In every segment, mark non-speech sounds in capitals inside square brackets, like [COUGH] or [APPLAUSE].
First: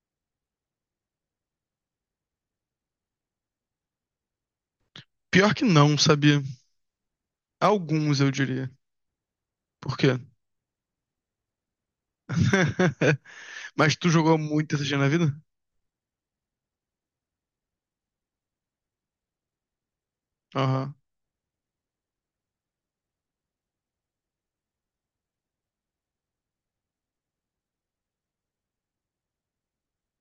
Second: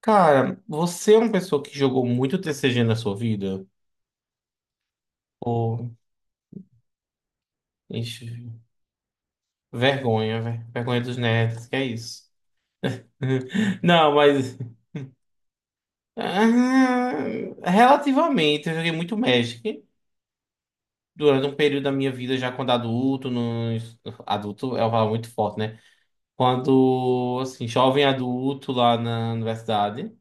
Cara, você é uma pessoa que jogou muito TCG na sua vida? Pior que Ou, não, sabia? Alguns, ixi, eu diria. Por quê? vergonha, velho. Vergonha dos nerds, que é isso? [LAUGHS] [LAUGHS] Mas tu Não, jogou mas. muito TCG na vida? ah, relativamente, eu joguei muito Magic Aham. durante um período da minha vida, já quando adulto. No, adulto é uma palavra muito forte, né? Quando, assim, jovem adulto lá na universidade,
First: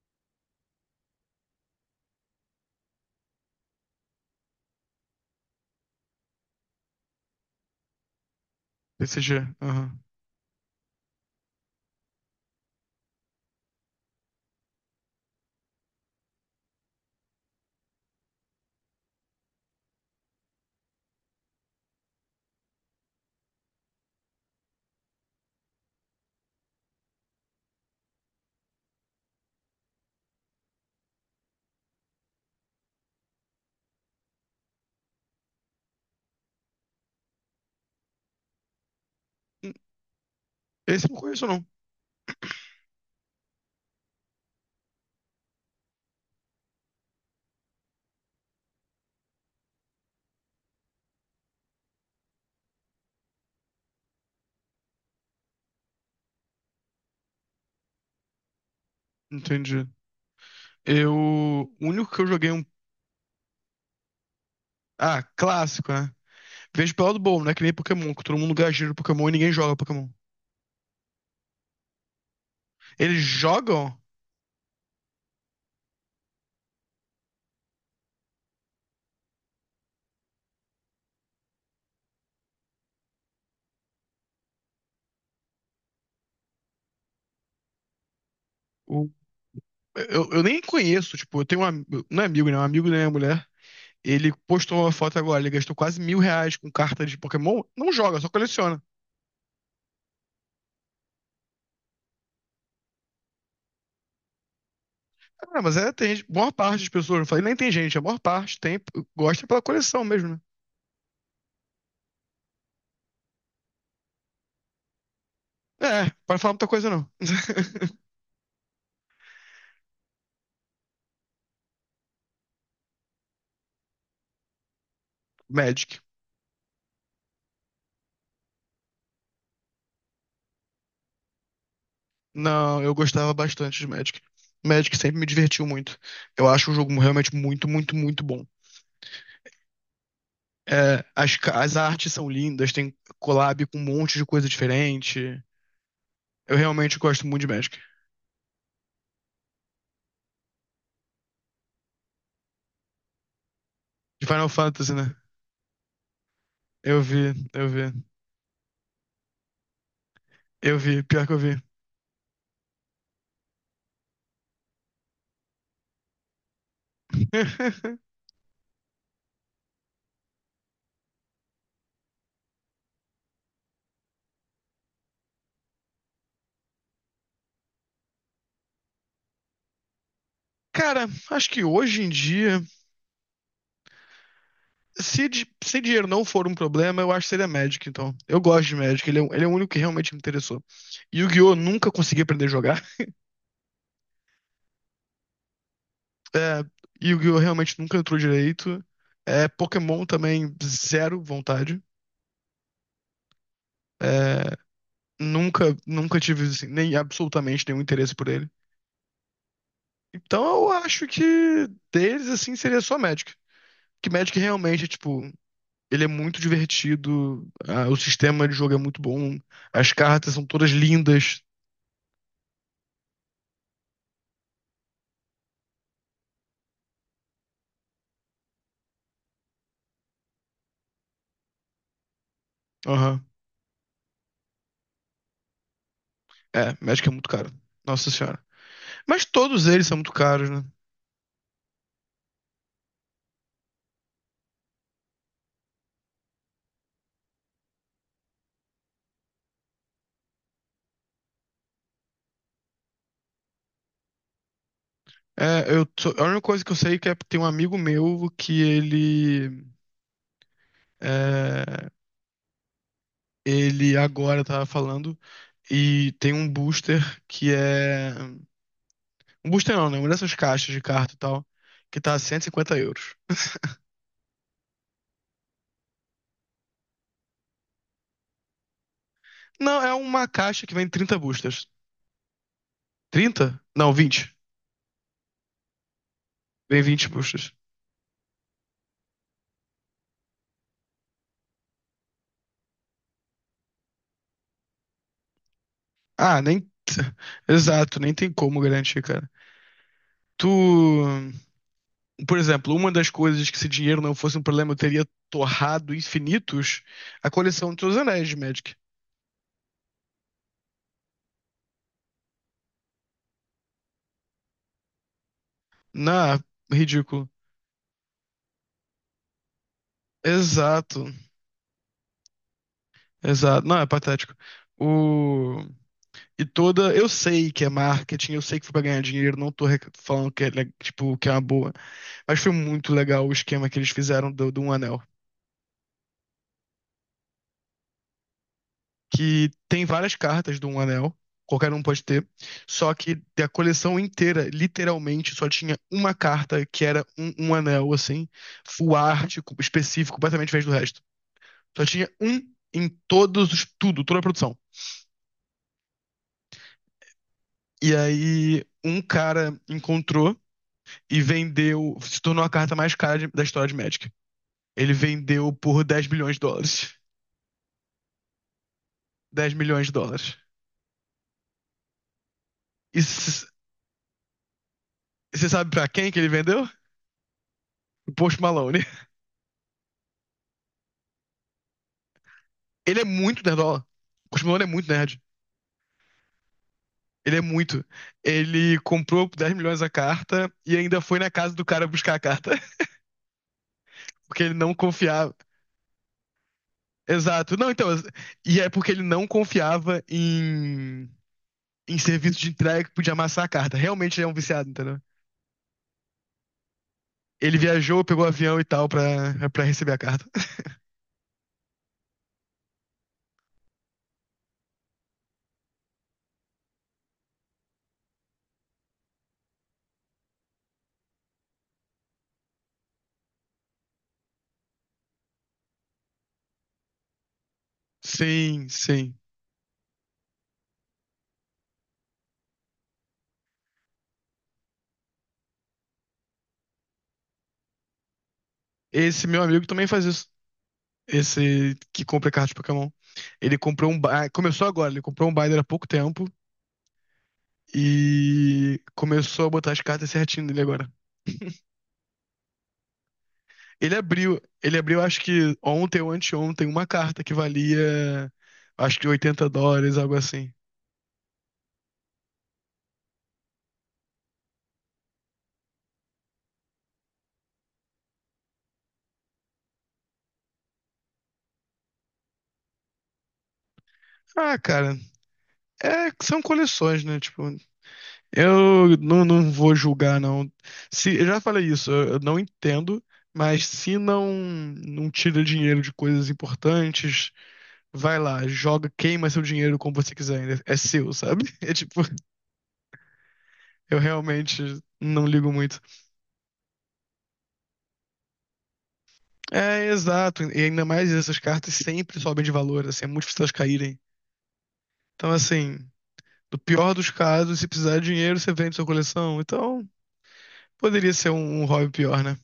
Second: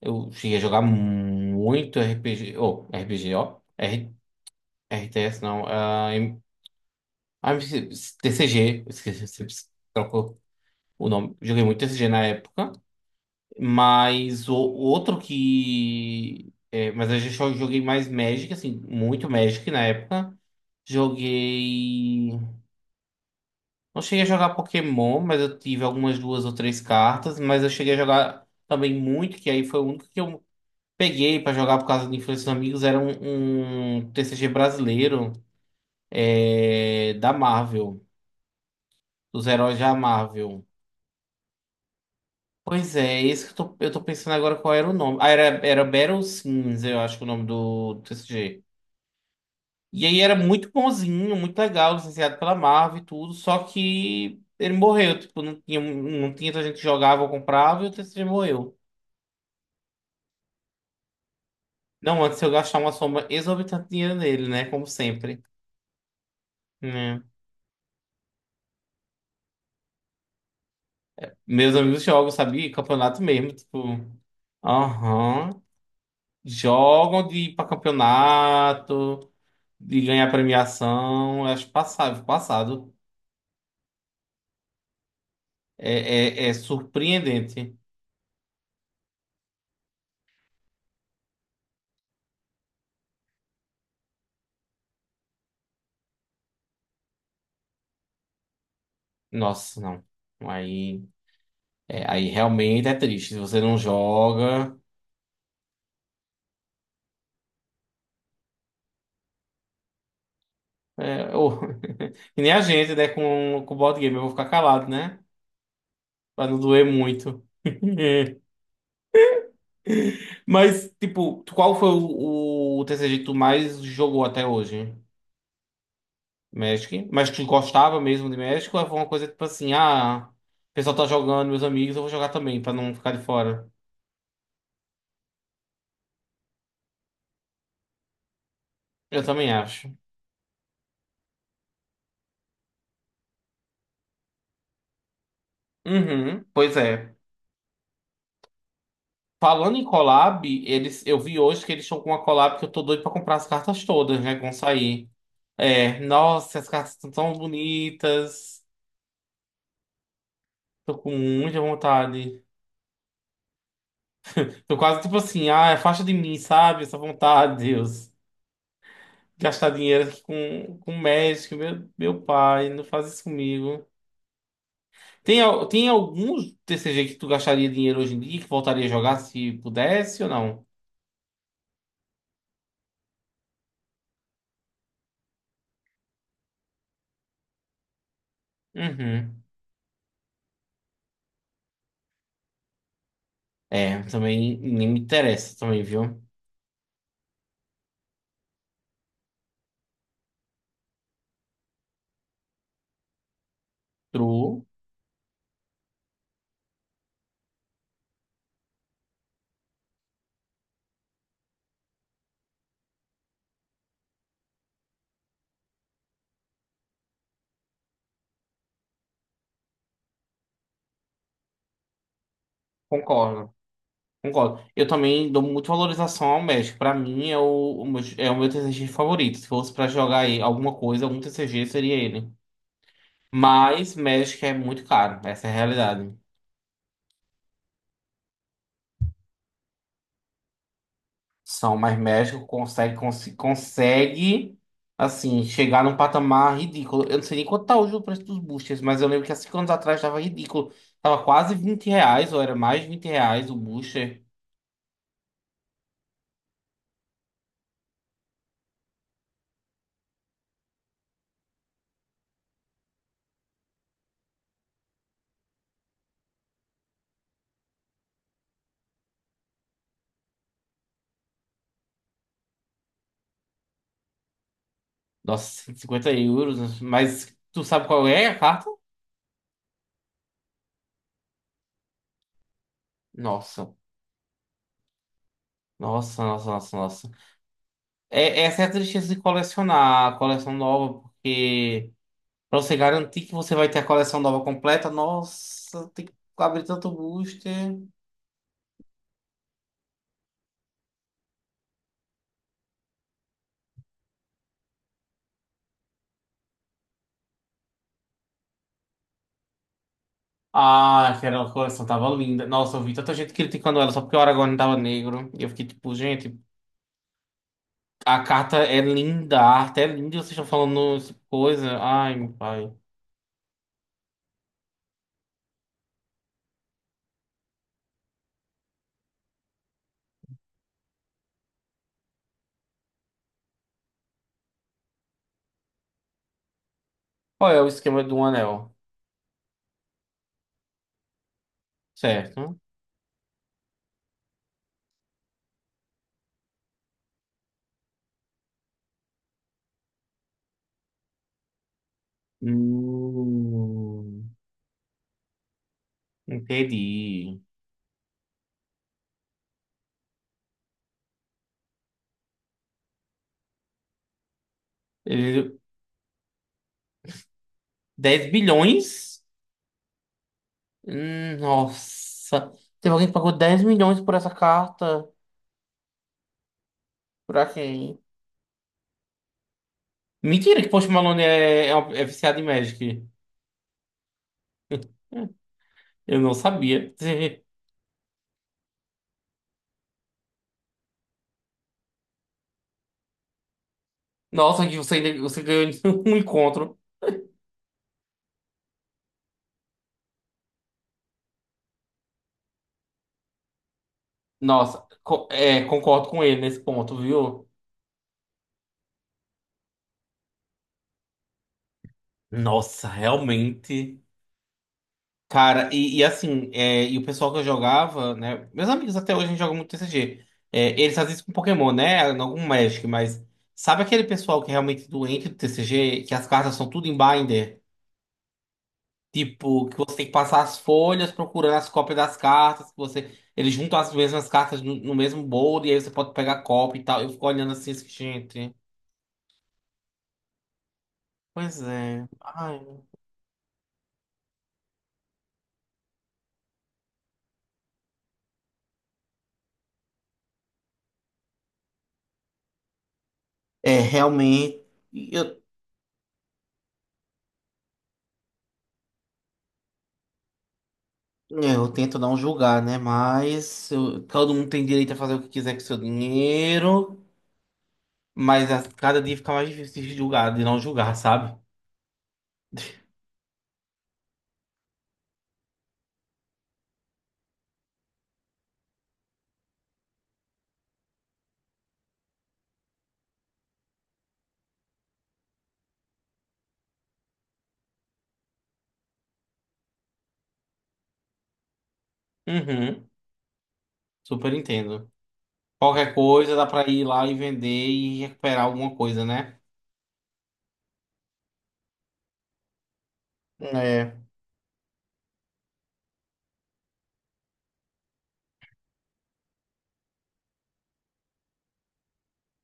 eu cheguei a jogar muito RPG. Ou, RPG, ó. RTS, não. Ah, TCG, eu esqueci, TCG, você aham. trocou o nome. Joguei muito TCG na época, mas o outro que. É, mas eu já só joguei mais Magic, assim, muito Magic na época. Joguei. Não cheguei a jogar Pokémon, mas eu tive algumas 2 ou 3 cartas, mas eu cheguei a jogar também muito, que aí foi o único que eu peguei pra jogar por causa de influência dos amigos, era um TCG brasileiro, é, da Marvel, dos heróis da Marvel. Esse eu não conheço, não. Pois é, esse que eu tô pensando agora qual era o nome. Ah, era Battle Sims, eu acho que é o nome do, TCG. E aí era muito bonzinho, muito legal, licenciado pela Marvel e tudo, só que ele morreu, tipo, não tinha tanta gente que jogava ou comprava e o TCG morreu. Entendi. Eu. O único que Não, eu antes de joguei eu um. gastar uma soma exorbitante de dinheiro nele, né? Como Ah, sempre. clássico, né? Vejo pelo lado Né? bom, né? Que nem Pokémon, que todo mundo gasta no Pokémon e ninguém joga Pokémon. Meus amigos jogam, sabe? Eles Campeonato mesmo, tipo, jogam. aham. Jogam de ir pra campeonato, de ganhar premiação, eu acho passável, passado. É surpreendente. O... eu nem conheço, tipo, eu tenho um. Não é amigo, né? Um amigo da minha mulher. Ele postou uma foto agora, ele gastou quase R$ 1.000 com cartas de Pokémon. Não joga, só coleciona. Nossa, não. Aí, aí realmente é triste. Se você não joga. Ah, mas é, boa parte das pessoas, não falei nem tem gente, a maior parte tem, gosta pela coleção mesmo, né? É, [LAUGHS] e nem a gente, né? Com o board game, eu vou ficar calado, né? É, para Pra falar não muita doer coisa não. muito. [LAUGHS] [LAUGHS] Mas, tipo, qual foi o TCG que tu mais jogou até hoje? Magic. Magic? Mas tu gostava mesmo de Magic? Ou foi uma coisa tipo assim, ah, o pessoal tá jogando, meus amigos, eu vou jogar também, pra Não, eu não ficar de gostava fora? bastante de Magic. Magic sempre me divertiu muito. Eu acho o jogo realmente muito, muito, muito bom. Eu também acho. É, as artes são lindas, tem collab com um monte de coisa diferente. Uhum, Eu pois realmente é. gosto muito de Magic. Falando em collab, eles, eu vi hoje que eles estão com uma collab que eu tô doido pra comprar as cartas todas, De né? Que Final vão Fantasy, sair. né? É, nossa, as cartas Eu estão tão vi, eu vi, bonitas. eu Tô vi, com pior que eu muita vi. vontade. Tô quase tipo assim, ah, afasta de mim, sabe? Essa vontade, [LAUGHS] Deus. Gastar dinheiro aqui com Magic, meu pai, não faz isso comigo. Tem algum TCG que tu gastaria dinheiro hoje em dia que voltaria a jogar se pudesse ou não? Cara, acho que hoje em dia. Se dinheiro não for um problema, eu acho que seria Magic, então. Eu gosto de Magic, ele é, o- ele Uhum. é o único que realmente me interessou. Yu-Gi-Oh! Nunca consegui aprender a jogar. [LAUGHS] É, também nem me interessa também, viu? É, Yu-Gi-Oh! Realmente nunca entrou direito. É, Pokémon também, zero vontade. É, True. nunca tive, assim, nem absolutamente nenhum interesse por ele. Então eu acho que deles, assim, seria só Magic. Que Magic realmente, tipo, ele é muito divertido, o sistema de jogo é muito bom, as cartas são todas lindas. Concordo, concordo. Eu também dou muita valorização ao Magic. Pra mim é o meu TCG favorito. Se fosse pra jogar aí alguma coisa, algum TCG seria ele. Aham. Mas Magic é muito caro, essa é a realidade. É, Magic é muito caro. Nossa senhora. Mas todos eles são muito caros, né? São, mas Magic consegue, assim, chegar num patamar ridículo. Eu não sei nem quanto tá hoje o preço dos boosters, mas eu lembro que há 5 anos atrás tava ridículo. Tava quase R$ 20, ou era mais de R$ 20 o booster. É, a única coisa que eu sei é que tem um amigo meu que ele. É, ele agora tava falando e tem um booster que é. Um booster não, né? Uma dessas caixas de carta e tal, que tá € 150. Nossa, 150 euros. Mas tu sabe qual é a carta? Não, é uma caixa que vem 30 boosters. Trinta? Nossa. Não, 20. Nossa, nossa, nossa, Vem 20 nossa. boosters. É, essa é a tristeza de colecionar a coleção nova, porque pra você garantir que você vai ter a coleção nova completa, nossa, tem que Ah, abrir nem. tanto [LAUGHS] booster. Exato, nem tem como garantir, cara. Tu. Por exemplo, uma das coisas que se dinheiro não fosse um problema, eu teria torrado infinitos a coleção de seus anéis de Magic. Ah, aquela coleção tava linda. Nossa, eu vi tanta gente criticando ela só porque o Aragorn tava negro. E eu fiquei tipo, gente, Não, ridículo. a carta é linda, a arte é linda e vocês estão falando Exato, essa coisa. Ai, meu pai. exato. Não, é patético. O... E toda. Eu sei que é marketing, eu sei que foi pra ganhar dinheiro, não tô falando que é, tipo, que é uma boa. Mas foi muito legal o esquema que eles fizeram do Um Anel. Qual é o esquema do anel? Que tem várias cartas do Um Anel, qualquer um pode ter, Certo? só que da coleção inteira, literalmente, só tinha uma carta que era um anel, assim, full art, específico, completamente diferente do resto. Só tinha um em todos os, tudo, toda a Hum, produção. entendi. E aí, um cara encontrou e vendeu, se tornou a carta mais cara da história de Magic. Ele vendeu Ele- por US$ 10 bilhões. 10 bilhões? [LAUGHS] Dez milhões de dólares. Nossa. Teve E alguém que pagou você 10 milhões por essa carta? sabe pra quem que ele vendeu? Pra quem? Pro Post Malone. Mentira que Post Malone é viciado em Ele Magic. é muito nerdola. O Chris é muito nerd. Hum, Eu não sabia. [LAUGHS] Ele é muito. Ele comprou por 10 milhões a carta e ainda foi na casa do cara buscar a carta, [LAUGHS] porque ele Nossa, não que você, ainda- confiava. você ganhou [LAUGHS] um encontro. Exato. Não, então. E é porque ele não confiava em serviço de entrega que podia amassar a carta. Realmente ele é um viciado, Nossa, entendeu? Concordo com ele nesse ponto, viu? Ele viajou, pegou o avião e tal pra receber a carta. [LAUGHS] Nossa, realmente. Cara, e assim, é, e o pessoal que eu jogava, né? Meus amigos até hoje a gente joga muito TCG. É, eles fazem isso com Pokémon, né? Não com Magic, mas sabe aquele pessoal que é realmente doente do TCG, que as cartas são tudo em binder? Sim, sim. Tipo, que você tem que passar as folhas procurando as cópias das cartas, que você. Eles juntam as mesmas cartas no mesmo bolo, e aí você pode pegar cópia e tal. Eu fico olhando assim, gente. Esse meu amigo também faz isso. Pois Esse que é. compra cartas de Ai. Pokémon. Ele comprou um. Começou agora, ele comprou um binder há pouco tempo e começou a botar as cartas certinho nele agora. É, Ele abriu, realmente. ele abriu, acho que ontem ou anteontem, uma carta que valia, acho que US$ 80, algo assim. É, eu tento não julgar, né? Mas todo mundo tem direito a fazer o que quiser com o seu dinheiro. Mas a cada dia fica mais difícil de julgar, de não julgar, sabe? Ah, cara, é, são coleções, né? Tipo, eu não vou julgar, não. Se, eu já falei isso, eu não entendo, mas se não tira dinheiro de coisas importantes, vai lá, joga, queima seu dinheiro como você quiser, ainda é seu, sabe? [LAUGHS] É tipo, Uhum, eu super realmente entendo. não ligo muito. Qualquer coisa dá pra ir lá e vender e recuperar alguma coisa, né? É, exato, e ainda mais essas cartas sempre sobem de valor, assim, é muito difícil elas caírem. É. Então, assim, no pior dos casos, se precisar de dinheiro, você vende sua coleção. Então, poderia ser um hobby pior, né?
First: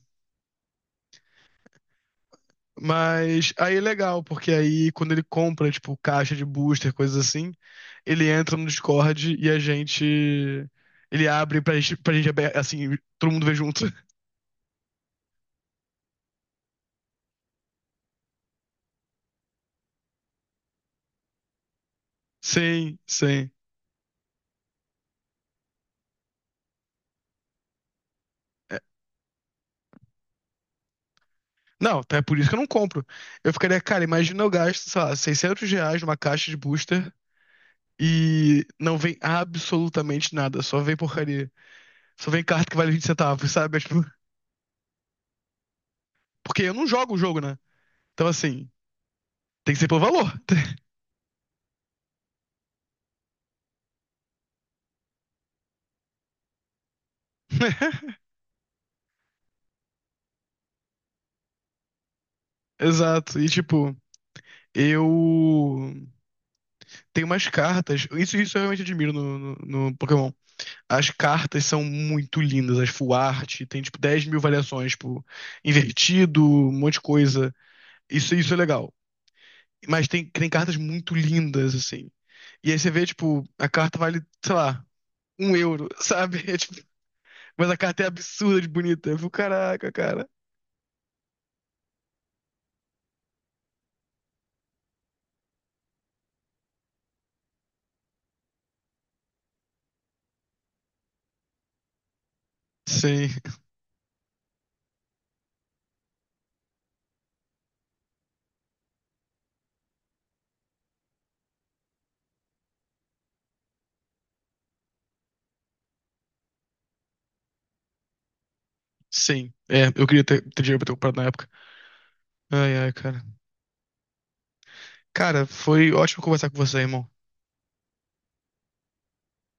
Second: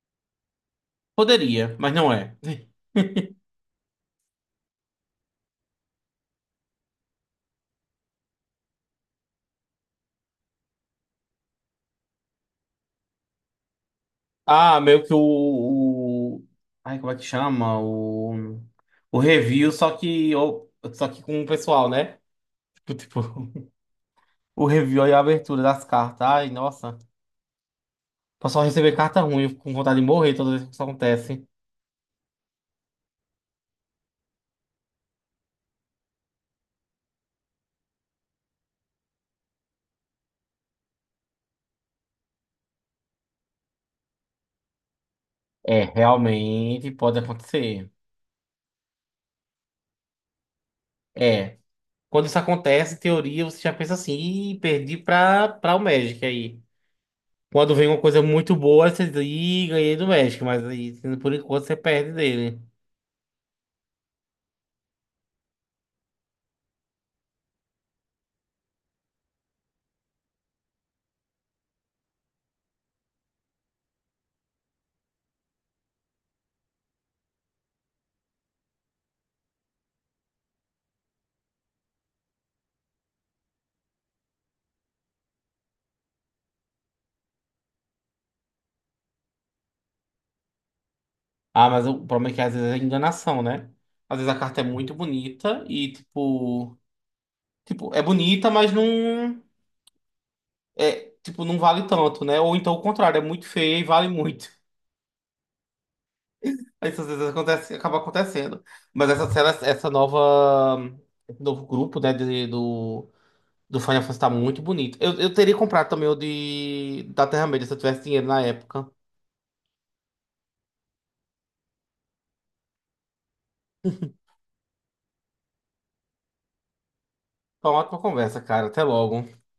Poderia, mas não é. [LAUGHS] Mas aí é legal, porque aí quando ele compra, tipo, caixa de booster, coisas assim, ele entra no Discord e a gente. Ele abre pra gente, assim, todo mundo vê junto. Ah, meio que o- ai, como é que chama? O review, só que com o pessoal, né? Tipo, Sim, tipo, sim. [LAUGHS] o review e a abertura das cartas. Ai, nossa. Pra só É. receber carta ruim com vontade de morrer toda vez que isso acontece. Não, então é por isso que eu não compro. Eu ficaria, cara, imagina eu gasto, sei lá, R$ 600 numa caixa de booster e não vem absolutamente nada, só vem porcaria. Só vem carta que vale 20 centavos, sabe? [LAUGHS] É, tipo, É, porque eu não realmente jogo o pode jogo, né? acontecer. Então, assim, tem que ser pelo valor. É. Quando isso acontece, em teoria, você já pensa assim, Ih, perdi pra o Magic aí. Quando vem uma [LAUGHS] coisa muito boa, você diz, Ih, ganhei do Magic, mas aí, por enquanto, você perde dele. Exato. E, tipo, eu tenho umas cartas. Isso eu realmente admiro no Pokémon. As cartas são muito lindas, as full art, tem tipo 10 mil variações, tipo, invertido, um monte de coisa. Isso é legal. Mas tem cartas muito lindas, assim. E aí você vê, tipo, a carta vale, sei lá, € 1, sabe? [LAUGHS] É, tipo, mas a carta é absurda de bonita. Eu fico, caraca, cara. Ah, mas o problema é que às vezes é enganação, né? Às vezes a carta é muito bonita e, tipo, é bonita, mas não. É, tipo, não vale tanto, né? Ou então o contrário, é Sim, muito feia e vale muito. Isso às vezes acontece, acaba acontecendo. Mas essa cena, essa nova, esse novo grupo, né, do Final Fantasy tá muito bonito. Eu teria comprado também o de da Terra-média se eu tivesse dinheiro na época. sim. É, eu queria ter, dinheiro pra ter comprado na época. Ai, ai, cara. Cara, foi ótimo conversar com você, irmão. Foi uma ótima conversa, cara. Até logo.